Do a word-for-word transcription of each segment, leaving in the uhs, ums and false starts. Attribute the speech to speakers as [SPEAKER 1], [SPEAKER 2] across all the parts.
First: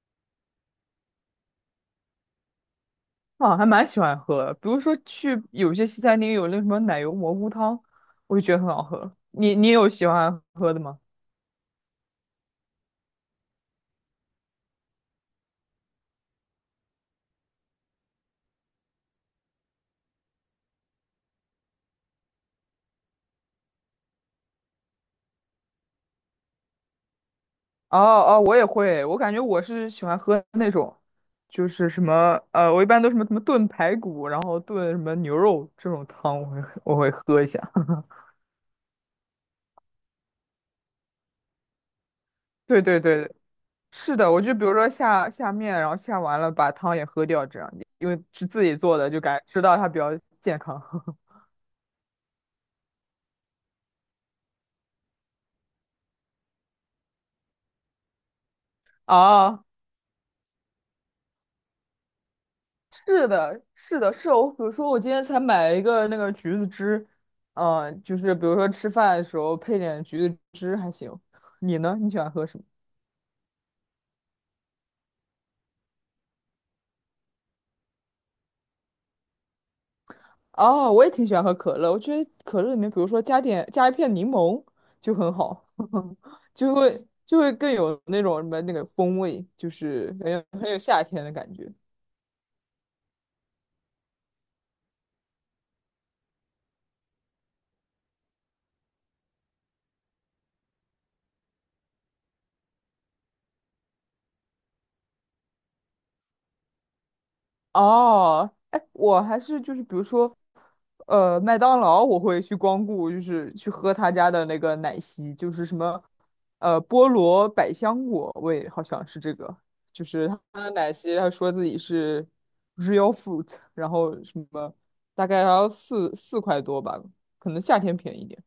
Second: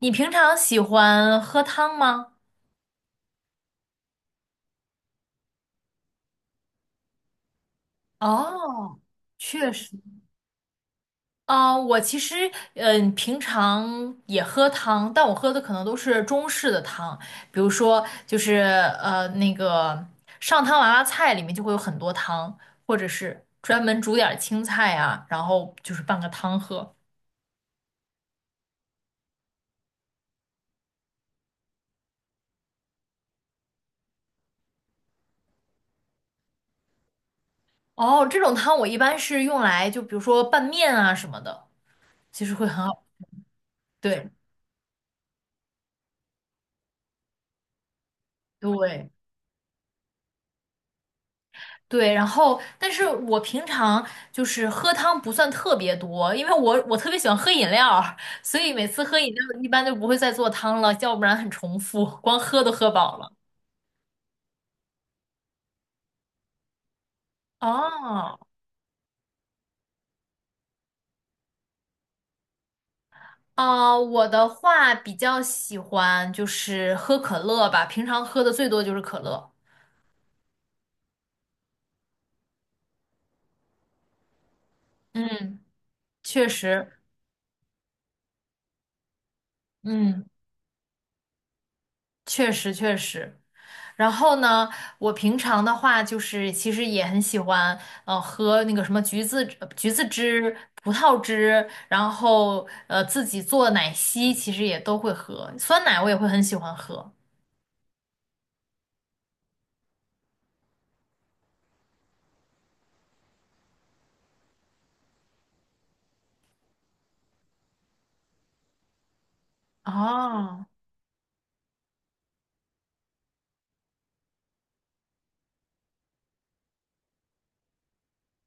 [SPEAKER 1] 你平常喜欢喝汤吗？
[SPEAKER 2] 啊，还蛮喜欢喝的。比如说去有些西餐厅有那什么奶油蘑菇汤，我就觉得很好
[SPEAKER 1] 哦，
[SPEAKER 2] 喝。你你
[SPEAKER 1] 确
[SPEAKER 2] 有
[SPEAKER 1] 实。
[SPEAKER 2] 喜欢喝的吗？
[SPEAKER 1] 啊、我其实嗯、呃平常也喝汤，但我喝的可能都是中式的汤，比如说就是呃那个上汤娃娃菜里面就会有很多汤，或者是专门煮点儿青菜啊，然后就是拌个汤喝。
[SPEAKER 2] 哦哦，我也会。我感觉我是喜欢喝那种，就是什么呃，我一般都什么什么炖排骨，然后炖什么牛肉这种汤，我会我会喝一下。
[SPEAKER 1] 哦，这种汤我一般是用来就比如说拌面啊什么的，其实会很
[SPEAKER 2] 对对
[SPEAKER 1] 好。
[SPEAKER 2] 对，是
[SPEAKER 1] 对
[SPEAKER 2] 的，我就比如说下下面，然后下完了把汤也喝掉，这样因为是自己做
[SPEAKER 1] 对。
[SPEAKER 2] 的，就感觉吃到它比较健康。
[SPEAKER 1] 对，然后，但是我平常就是喝汤不算特别多，因为我我特别喜欢喝饮料儿所以每次喝饮料
[SPEAKER 2] 哦，
[SPEAKER 1] 一般就不会再做汤了，要不然很重复，光喝都喝饱
[SPEAKER 2] 是
[SPEAKER 1] 了。
[SPEAKER 2] 的，是的，是我，比如说我今天才买了一个那个橘子汁，嗯、就是
[SPEAKER 1] 哦，
[SPEAKER 2] 比如说吃饭的时候配点橘子汁还行。你呢？你喜欢喝什么？
[SPEAKER 1] 啊，我的话比较喜欢就是喝可乐吧，平常喝的最多就是可乐。
[SPEAKER 2] 哦，我也挺喜欢喝可乐，我觉得可乐里面，比如说加点加一片柠檬就很
[SPEAKER 1] 嗯，
[SPEAKER 2] 好，
[SPEAKER 1] 确
[SPEAKER 2] 就
[SPEAKER 1] 实，
[SPEAKER 2] 会就会更有那种什么那个风味，就是
[SPEAKER 1] 嗯，
[SPEAKER 2] 很有很有夏天的感觉。
[SPEAKER 1] 确实确实。然后呢，我平常的话就是其实也很喜欢，呃，喝那个什么橘子呃橘子汁、葡萄汁，然后呃自己做奶昔，其实也都会喝。酸奶我也会很喜欢喝。
[SPEAKER 2] 哦，哎，我还是就是比如说，呃，麦当劳我会去光顾，就是去喝他家的那个奶昔，就是什么，呃，菠萝百香果味，好像是这个，就是他
[SPEAKER 1] 哦
[SPEAKER 2] 的奶昔，他说自己是 real fruit，然后什么大概要四四块多吧，可能夏天便宜一点。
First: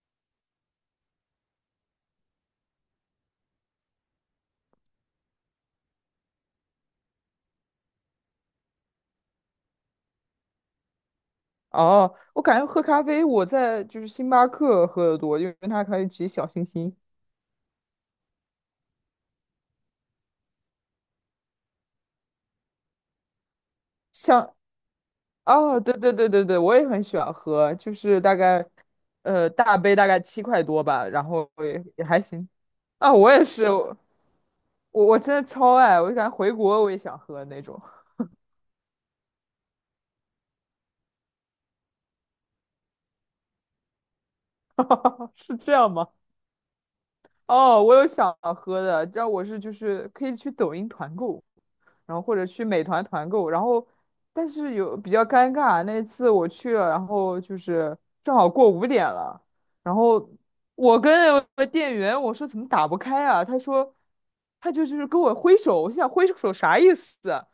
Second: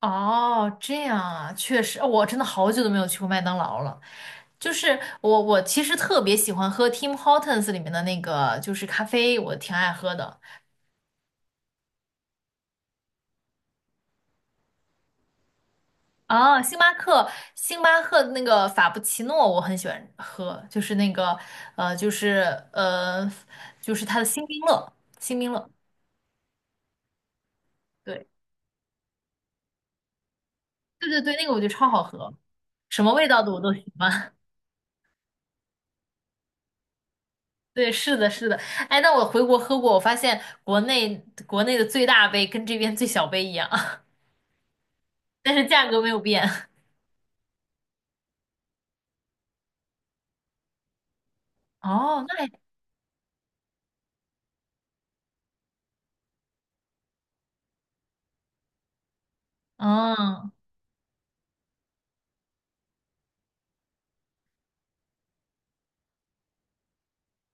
[SPEAKER 1] 哦，这样啊，确实，哦我真的好久都没有去过麦当劳了。就是我我其实特别喜欢喝 Tim Hortons 里面的那个就是咖啡，我挺爱喝的。
[SPEAKER 2] 哦，我感觉喝咖啡我在就是星巴克喝的多，因为它可以挤小
[SPEAKER 1] 哦，
[SPEAKER 2] 星
[SPEAKER 1] 星巴
[SPEAKER 2] 星。
[SPEAKER 1] 克，星巴克的那个法布奇诺我很喜欢喝，就是那个呃，就是呃，就是它的星
[SPEAKER 2] 像
[SPEAKER 1] 冰乐，星冰乐，
[SPEAKER 2] 哦，对对对对对，我也很喜欢喝，就是
[SPEAKER 1] 对
[SPEAKER 2] 大概，呃，大杯大概七块多吧，
[SPEAKER 1] 对对
[SPEAKER 2] 然
[SPEAKER 1] 对，那
[SPEAKER 2] 后
[SPEAKER 1] 个我觉得
[SPEAKER 2] 也
[SPEAKER 1] 超好
[SPEAKER 2] 也还
[SPEAKER 1] 喝，
[SPEAKER 2] 行。
[SPEAKER 1] 什
[SPEAKER 2] 啊，
[SPEAKER 1] 么味
[SPEAKER 2] 我
[SPEAKER 1] 道
[SPEAKER 2] 也
[SPEAKER 1] 的我
[SPEAKER 2] 是，
[SPEAKER 1] 都喜
[SPEAKER 2] 我
[SPEAKER 1] 欢。
[SPEAKER 2] 我真的超爱，我就感觉回国我也想喝那种。
[SPEAKER 1] 对，是的，是的，哎，那我回国喝过，我发现国内国内的最大杯跟这边最小杯一样，但
[SPEAKER 2] 是
[SPEAKER 1] 是
[SPEAKER 2] 这
[SPEAKER 1] 价
[SPEAKER 2] 样
[SPEAKER 1] 格没
[SPEAKER 2] 吗？
[SPEAKER 1] 有变。
[SPEAKER 2] 哦，我有想喝的，这样我是就是可以去抖音团购，然后
[SPEAKER 1] 哦，
[SPEAKER 2] 或
[SPEAKER 1] 那
[SPEAKER 2] 者
[SPEAKER 1] 还，
[SPEAKER 2] 去美团团购，然后但是有比较尴尬，那次我去了，然后就是正好过五点了，然后
[SPEAKER 1] 嗯
[SPEAKER 2] 我跟我的店员我说怎么打不开啊？他说他就就是跟我挥手，我心想挥手啥意思啊，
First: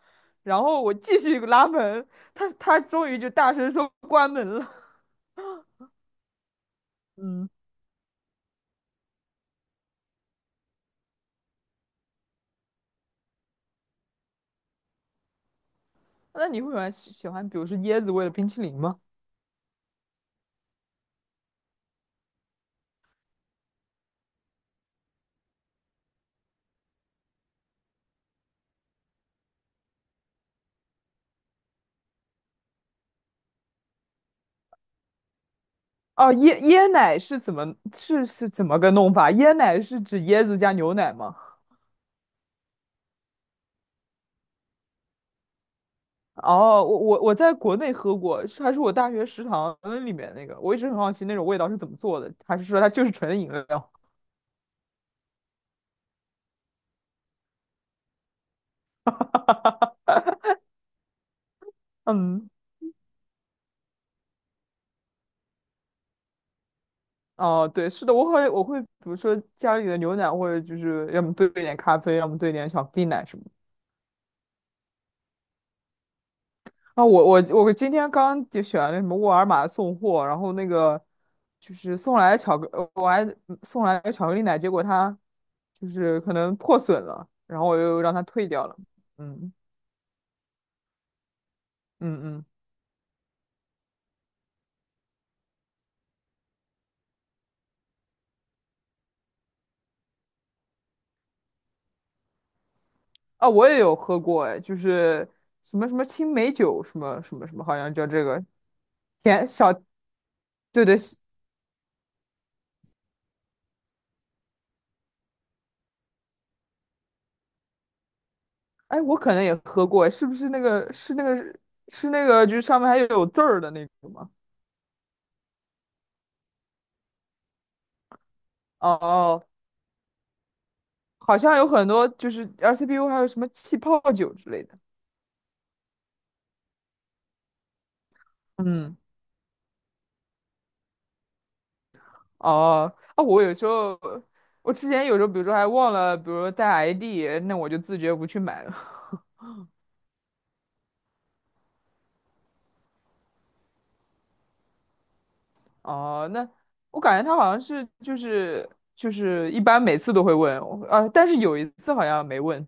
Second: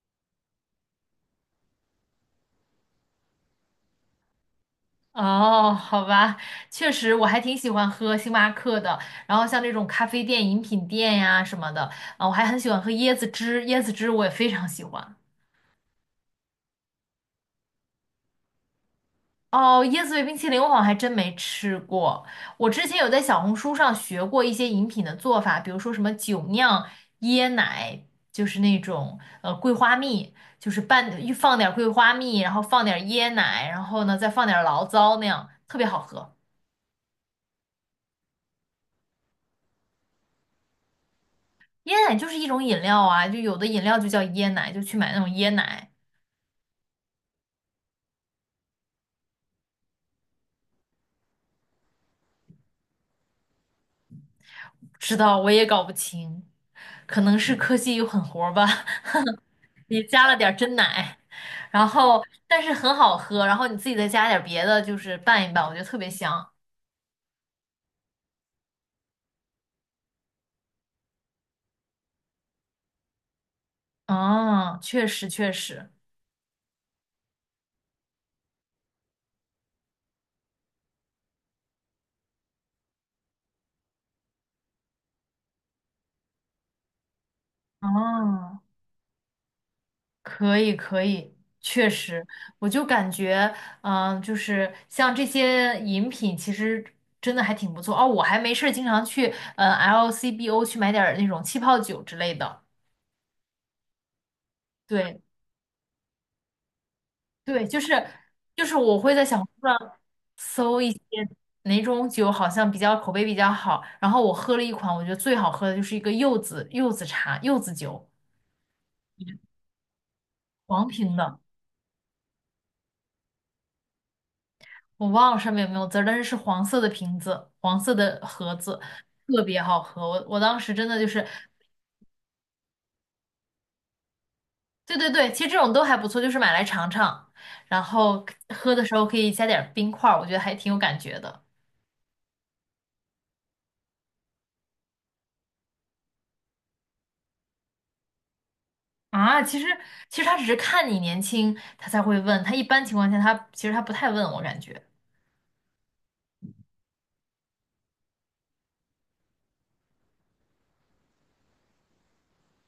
[SPEAKER 2] 然后我继续拉门，他他终于就大声说关门了。
[SPEAKER 1] 哦，好吧，确实我还
[SPEAKER 2] 嗯，
[SPEAKER 1] 挺喜欢喝星巴克的，然后像这种咖啡店、饮品店呀什么的，啊，我还很喜欢喝椰子汁，椰子汁我也非常喜欢。
[SPEAKER 2] 那你会喜欢喜欢比如说椰子味的冰淇淋吗？
[SPEAKER 1] 哦，椰子味冰淇淋我好像还真没吃过，我之前有在小红书上学过一些饮品的做法，比如说什么酒酿椰奶，就是那种呃桂花蜜，就是拌放点儿桂花蜜，然后放点儿椰奶，然后呢再放点儿醪糟那样，特别好
[SPEAKER 2] 哦，
[SPEAKER 1] 喝。
[SPEAKER 2] 椰椰奶是怎么是是怎么个弄法？椰奶是指椰子加牛奶吗？
[SPEAKER 1] 椰奶就是一种饮料啊，就有的饮料就叫椰奶，就去买那种椰奶。
[SPEAKER 2] 哦，我我我在国内喝过，是还是我大学食堂里面那个，我一直很好奇那种味道是怎么做的，还是说它就是纯的饮料？
[SPEAKER 1] 不知道，我也搞不清，可能是科技又狠活儿吧，你 加了点儿真奶，然后
[SPEAKER 2] 嗯，
[SPEAKER 1] 但是很好喝，然后你自己再加点儿别的，就是拌一拌，我觉得特别香。
[SPEAKER 2] 哦，对，是的，我会我会比如说家里的牛奶，或者就是要么兑一点咖啡，要么兑一点巧克力奶什么的。
[SPEAKER 1] 哦，确实确实，
[SPEAKER 2] 啊，我我我今天刚就选了什么沃尔玛送货，然后那个就是送来巧克，呃我还嗯送来巧克力奶，结果它就是可能破损了，然后我又让它退
[SPEAKER 1] 哦。
[SPEAKER 2] 掉了。嗯
[SPEAKER 1] 可以，可以，确
[SPEAKER 2] 嗯
[SPEAKER 1] 实，
[SPEAKER 2] 嗯，
[SPEAKER 1] 我就感觉，嗯、就是像这些饮品，其实真的还挺不错哦。我还没事儿经常去，嗯、L C B O 去买点儿那种气泡酒之类的。
[SPEAKER 2] 啊，我也有喝过，哎，就
[SPEAKER 1] 对，
[SPEAKER 2] 是什么什么青梅酒，什么什么什么，
[SPEAKER 1] 对，
[SPEAKER 2] 好
[SPEAKER 1] 就
[SPEAKER 2] 像叫
[SPEAKER 1] 是
[SPEAKER 2] 这个
[SPEAKER 1] 就是我会在小红
[SPEAKER 2] 甜
[SPEAKER 1] 书
[SPEAKER 2] 小，
[SPEAKER 1] 上搜
[SPEAKER 2] 对
[SPEAKER 1] 一
[SPEAKER 2] 对，
[SPEAKER 1] 些哪种酒好像比较口碑比较好，然后我喝了一款，我觉得最好喝的就是一个柚子柚子茶柚子酒，
[SPEAKER 2] 哎，我可能也喝过，哎是不是那
[SPEAKER 1] 黄
[SPEAKER 2] 个是
[SPEAKER 1] 瓶
[SPEAKER 2] 那个
[SPEAKER 1] 的。
[SPEAKER 2] 是那个就是上面还有字儿的那个吗？
[SPEAKER 1] 我忘了上面有没有字儿，但是是黄色的瓶子，黄色的盒子，
[SPEAKER 2] 哦哦
[SPEAKER 1] 特
[SPEAKER 2] 哦，
[SPEAKER 1] 别好喝。我我当时真的就是，
[SPEAKER 2] 好像有很多就是 r c p u 还有什么气泡酒之类的。
[SPEAKER 1] 对对对，其实这种都还不错，就是买来尝尝，然后喝的时
[SPEAKER 2] 嗯，
[SPEAKER 1] 候可以加点儿冰块儿，我觉得还挺有感觉的。
[SPEAKER 2] 哦，啊，我有时候，我之前有时候，比如说还忘了，比如说带 I D，那我就自觉不去买了。
[SPEAKER 1] 啊，其实其实他只是看你年轻，他才会问，他一般情况下他其实他不太问我感觉。
[SPEAKER 2] 哦，那我感觉他好像是就是就是一般每次都会问，我啊，但是有一次好像没问，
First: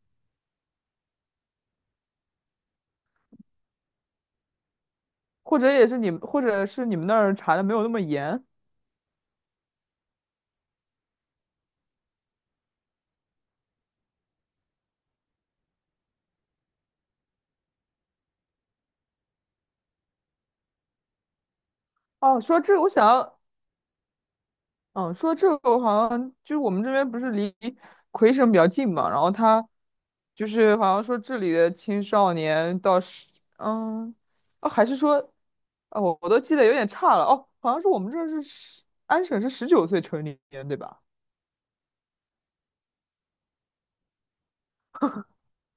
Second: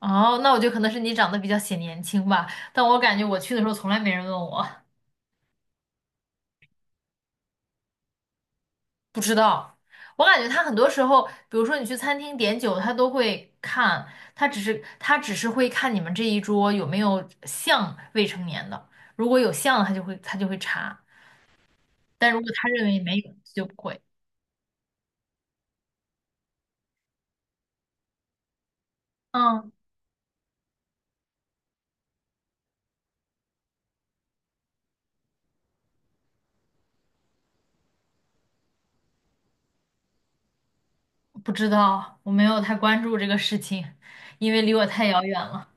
[SPEAKER 1] 哦，那我觉得可能是你长得比较显年轻吧，但我感觉我去的时候从来没人问我。
[SPEAKER 2] 或者也是你们，或者是你们那儿查的没有那么严。
[SPEAKER 1] 不知道，我感觉他很多时候，比如说你去餐厅点酒，他都会看，他只是他只是会看你们这一桌有没有像未成年的，如果有像的，他就会他就会查，但如
[SPEAKER 2] 哦，
[SPEAKER 1] 果
[SPEAKER 2] 说
[SPEAKER 1] 他
[SPEAKER 2] 这个，
[SPEAKER 1] 认
[SPEAKER 2] 我
[SPEAKER 1] 为
[SPEAKER 2] 想
[SPEAKER 1] 没有，
[SPEAKER 2] 要。
[SPEAKER 1] 就不会。
[SPEAKER 2] 嗯，说到这个好像就是我们这边不是离魁省比较近嘛，然后他
[SPEAKER 1] 嗯，
[SPEAKER 2] 就是好像说这里的青少年到十，嗯，哦还是说，哦，我我都记得有点差了，哦，好像是我们这儿是十，安省是十九岁成年，对吧？
[SPEAKER 1] 不知道，我没有太关注这个事情，因为离我太遥远了。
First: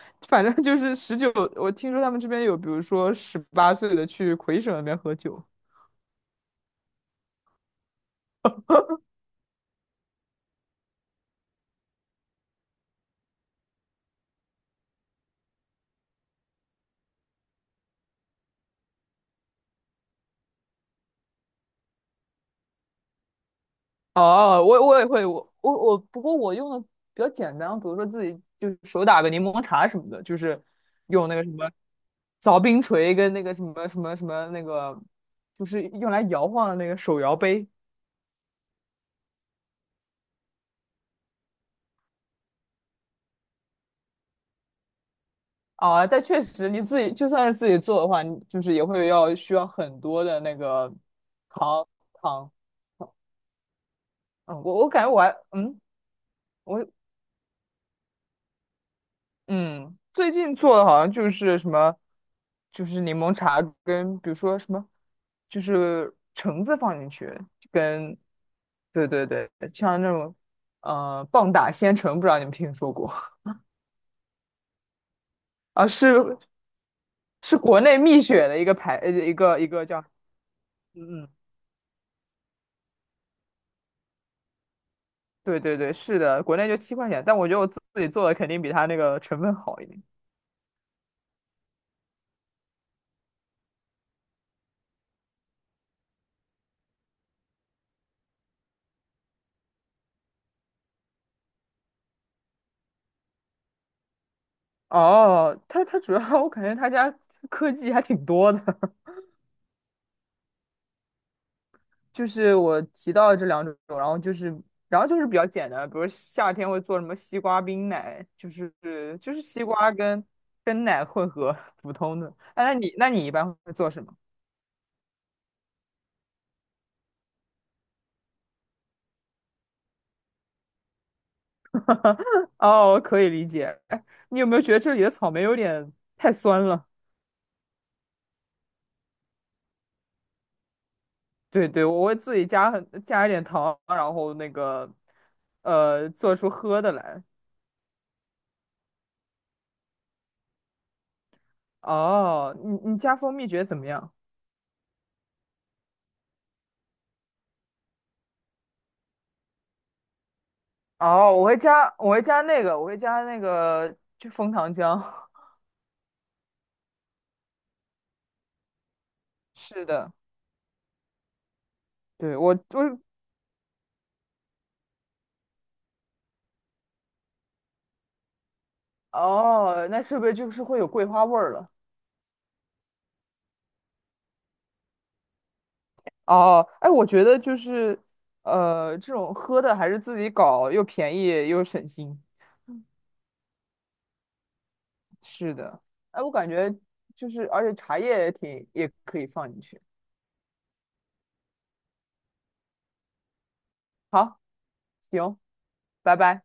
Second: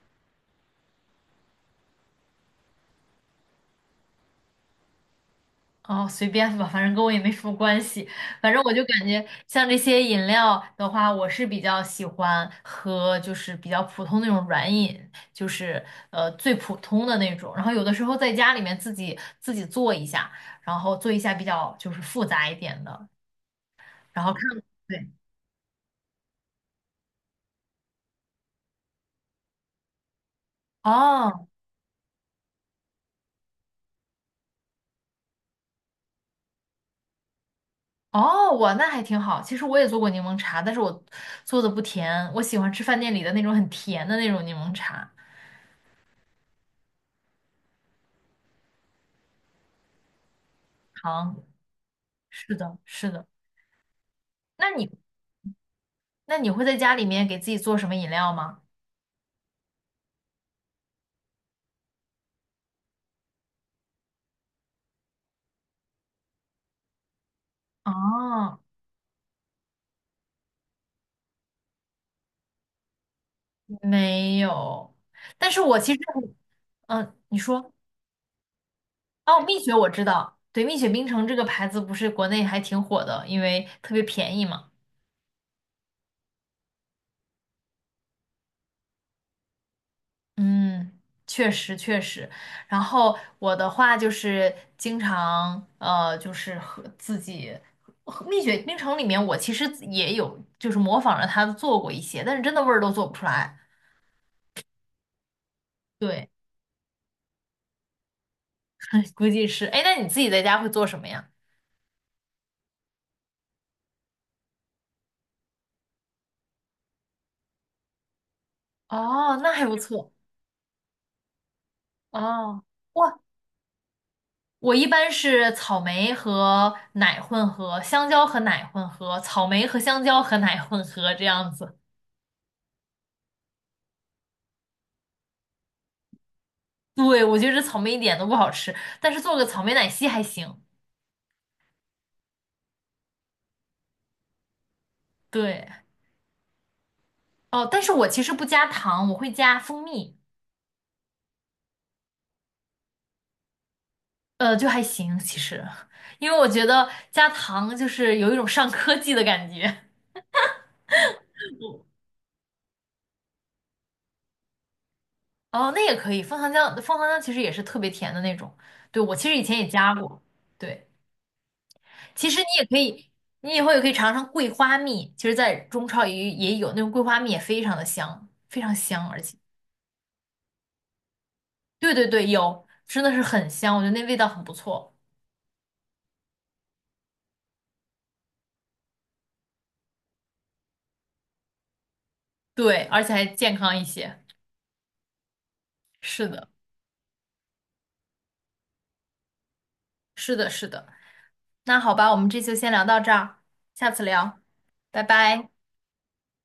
[SPEAKER 2] 反正就是十九，我听说他们这边有，比如说十八岁的去魁省那边喝酒。
[SPEAKER 1] 哦，随便吧，反正跟我也没什么关系。反正我就感觉像这些饮料的话，我是比较喜欢喝，就是比较普通那种软饮，就是呃最普通的那种。然后有的时候在家里面自己自己做一下，然后做一下比较就是复杂一点的，然后看，
[SPEAKER 2] 哦，我我也
[SPEAKER 1] 对，
[SPEAKER 2] 会，我我我，不过我用的比较简单，比如说自己就是手打个柠檬茶什么的，就是用那个
[SPEAKER 1] 哦
[SPEAKER 2] 什么凿冰锤跟那个什么什么什么那个，就是用来摇晃的那个手摇杯
[SPEAKER 1] 哦，我那还挺好。其实我也做过柠檬茶，但是我做的不甜，我喜欢吃饭店里的那种很甜的那种柠檬茶，
[SPEAKER 2] 啊。但确实你自己就算是自己做的话，你就是也会要需要很多的那个
[SPEAKER 1] 糖。
[SPEAKER 2] 糖糖。
[SPEAKER 1] 是的，是的。
[SPEAKER 2] 嗯，
[SPEAKER 1] 那
[SPEAKER 2] 我我
[SPEAKER 1] 你？
[SPEAKER 2] 感觉我还嗯，
[SPEAKER 1] 那你会在
[SPEAKER 2] 我
[SPEAKER 1] 家里面给自己做什么饮料吗？
[SPEAKER 2] 嗯，最近做的好像就是什么，就是柠檬茶跟比如说什么，就是橙子放进去，跟，
[SPEAKER 1] 啊，
[SPEAKER 2] 对对对，像那种，呃，棒打鲜橙，不知道你们听说过
[SPEAKER 1] 没有。但是我
[SPEAKER 2] 啊？
[SPEAKER 1] 其实很，
[SPEAKER 2] 是，
[SPEAKER 1] 嗯，你
[SPEAKER 2] 是
[SPEAKER 1] 说，
[SPEAKER 2] 国内蜜雪的一个牌，呃一
[SPEAKER 1] 哦，蜜
[SPEAKER 2] 个一
[SPEAKER 1] 雪
[SPEAKER 2] 个
[SPEAKER 1] 我
[SPEAKER 2] 叫，
[SPEAKER 1] 知道，对，蜜雪冰
[SPEAKER 2] 嗯
[SPEAKER 1] 城
[SPEAKER 2] 嗯，
[SPEAKER 1] 这个牌子不是国内还挺火的，因为特别便宜嘛。
[SPEAKER 2] 对对对，是的，国内就七块钱，但我觉得我自自己做的肯定比它那个成分好一点。
[SPEAKER 1] 嗯，确实确实。然后我的话就是经常呃，就是和自己和蜜雪冰城里面，我其实也有就是模仿着它做过一些，但是真的味儿都做不出来。
[SPEAKER 2] 哦，它它主要
[SPEAKER 1] 对，
[SPEAKER 2] 我感觉它家科技还挺多的。
[SPEAKER 1] 估计是。哎，那你自己在家会做什么呀？
[SPEAKER 2] 就是我提到的这两种，然后就是，然后就是比较简单，比如夏天会做什么西瓜冰奶，就是就
[SPEAKER 1] 哦，
[SPEAKER 2] 是
[SPEAKER 1] 那
[SPEAKER 2] 西
[SPEAKER 1] 还不
[SPEAKER 2] 瓜
[SPEAKER 1] 错。
[SPEAKER 2] 跟跟奶混合，普通的。
[SPEAKER 1] 哦，
[SPEAKER 2] 哎，那你那
[SPEAKER 1] 哇，
[SPEAKER 2] 你一般会做什么？
[SPEAKER 1] 我一般是草莓和奶混合，香蕉和奶混合，草莓和香蕉和奶混合这样子。
[SPEAKER 2] 哦，可以理解。哎，你有没有觉得这里的草莓有点太酸了？
[SPEAKER 1] 对，我觉得草莓一点都不好吃，但是做个草莓奶昔还行。
[SPEAKER 2] 对对，我会自己加很加一点糖，然后那个
[SPEAKER 1] 对，
[SPEAKER 2] 呃做出喝的来。
[SPEAKER 1] 哦，但是我其实不加糖，我会加蜂蜜，
[SPEAKER 2] 哦，你你加蜂蜜觉得怎么样？
[SPEAKER 1] 呃，就还行其实，因为我觉得加糖就是有一种上科技的感觉。
[SPEAKER 2] 哦，我会加，我会加那个，我会加那个，就枫糖浆。
[SPEAKER 1] 哦，那也可以，枫糖浆，枫糖浆其实也是特别甜的那种。对，我其实以前也
[SPEAKER 2] 是
[SPEAKER 1] 加
[SPEAKER 2] 的，
[SPEAKER 1] 过。对。其
[SPEAKER 2] 对，
[SPEAKER 1] 实你
[SPEAKER 2] 我
[SPEAKER 1] 也可
[SPEAKER 2] 就是，
[SPEAKER 1] 以，你以后也可以尝尝桂花蜜。其实，在中超也也有那种桂花蜜，也非常的香，非常香，而且，
[SPEAKER 2] 哦，那是不是就是会有桂花味儿了？
[SPEAKER 1] 对对对，有，真的是很香，我觉得那味道很不错。
[SPEAKER 2] 哦，哎，我觉得就是，呃，这种喝的还是自己搞，又便宜又省心。
[SPEAKER 1] 对，而且还健康一些。
[SPEAKER 2] 是的，哎，
[SPEAKER 1] 是
[SPEAKER 2] 我
[SPEAKER 1] 的，
[SPEAKER 2] 感觉就是，而且茶叶也挺，也可以放进去。
[SPEAKER 1] 是的，是的。那好吧，我们这次就先聊到这儿，下次聊，
[SPEAKER 2] 好，
[SPEAKER 1] 拜
[SPEAKER 2] 行，
[SPEAKER 1] 拜。
[SPEAKER 2] 拜拜。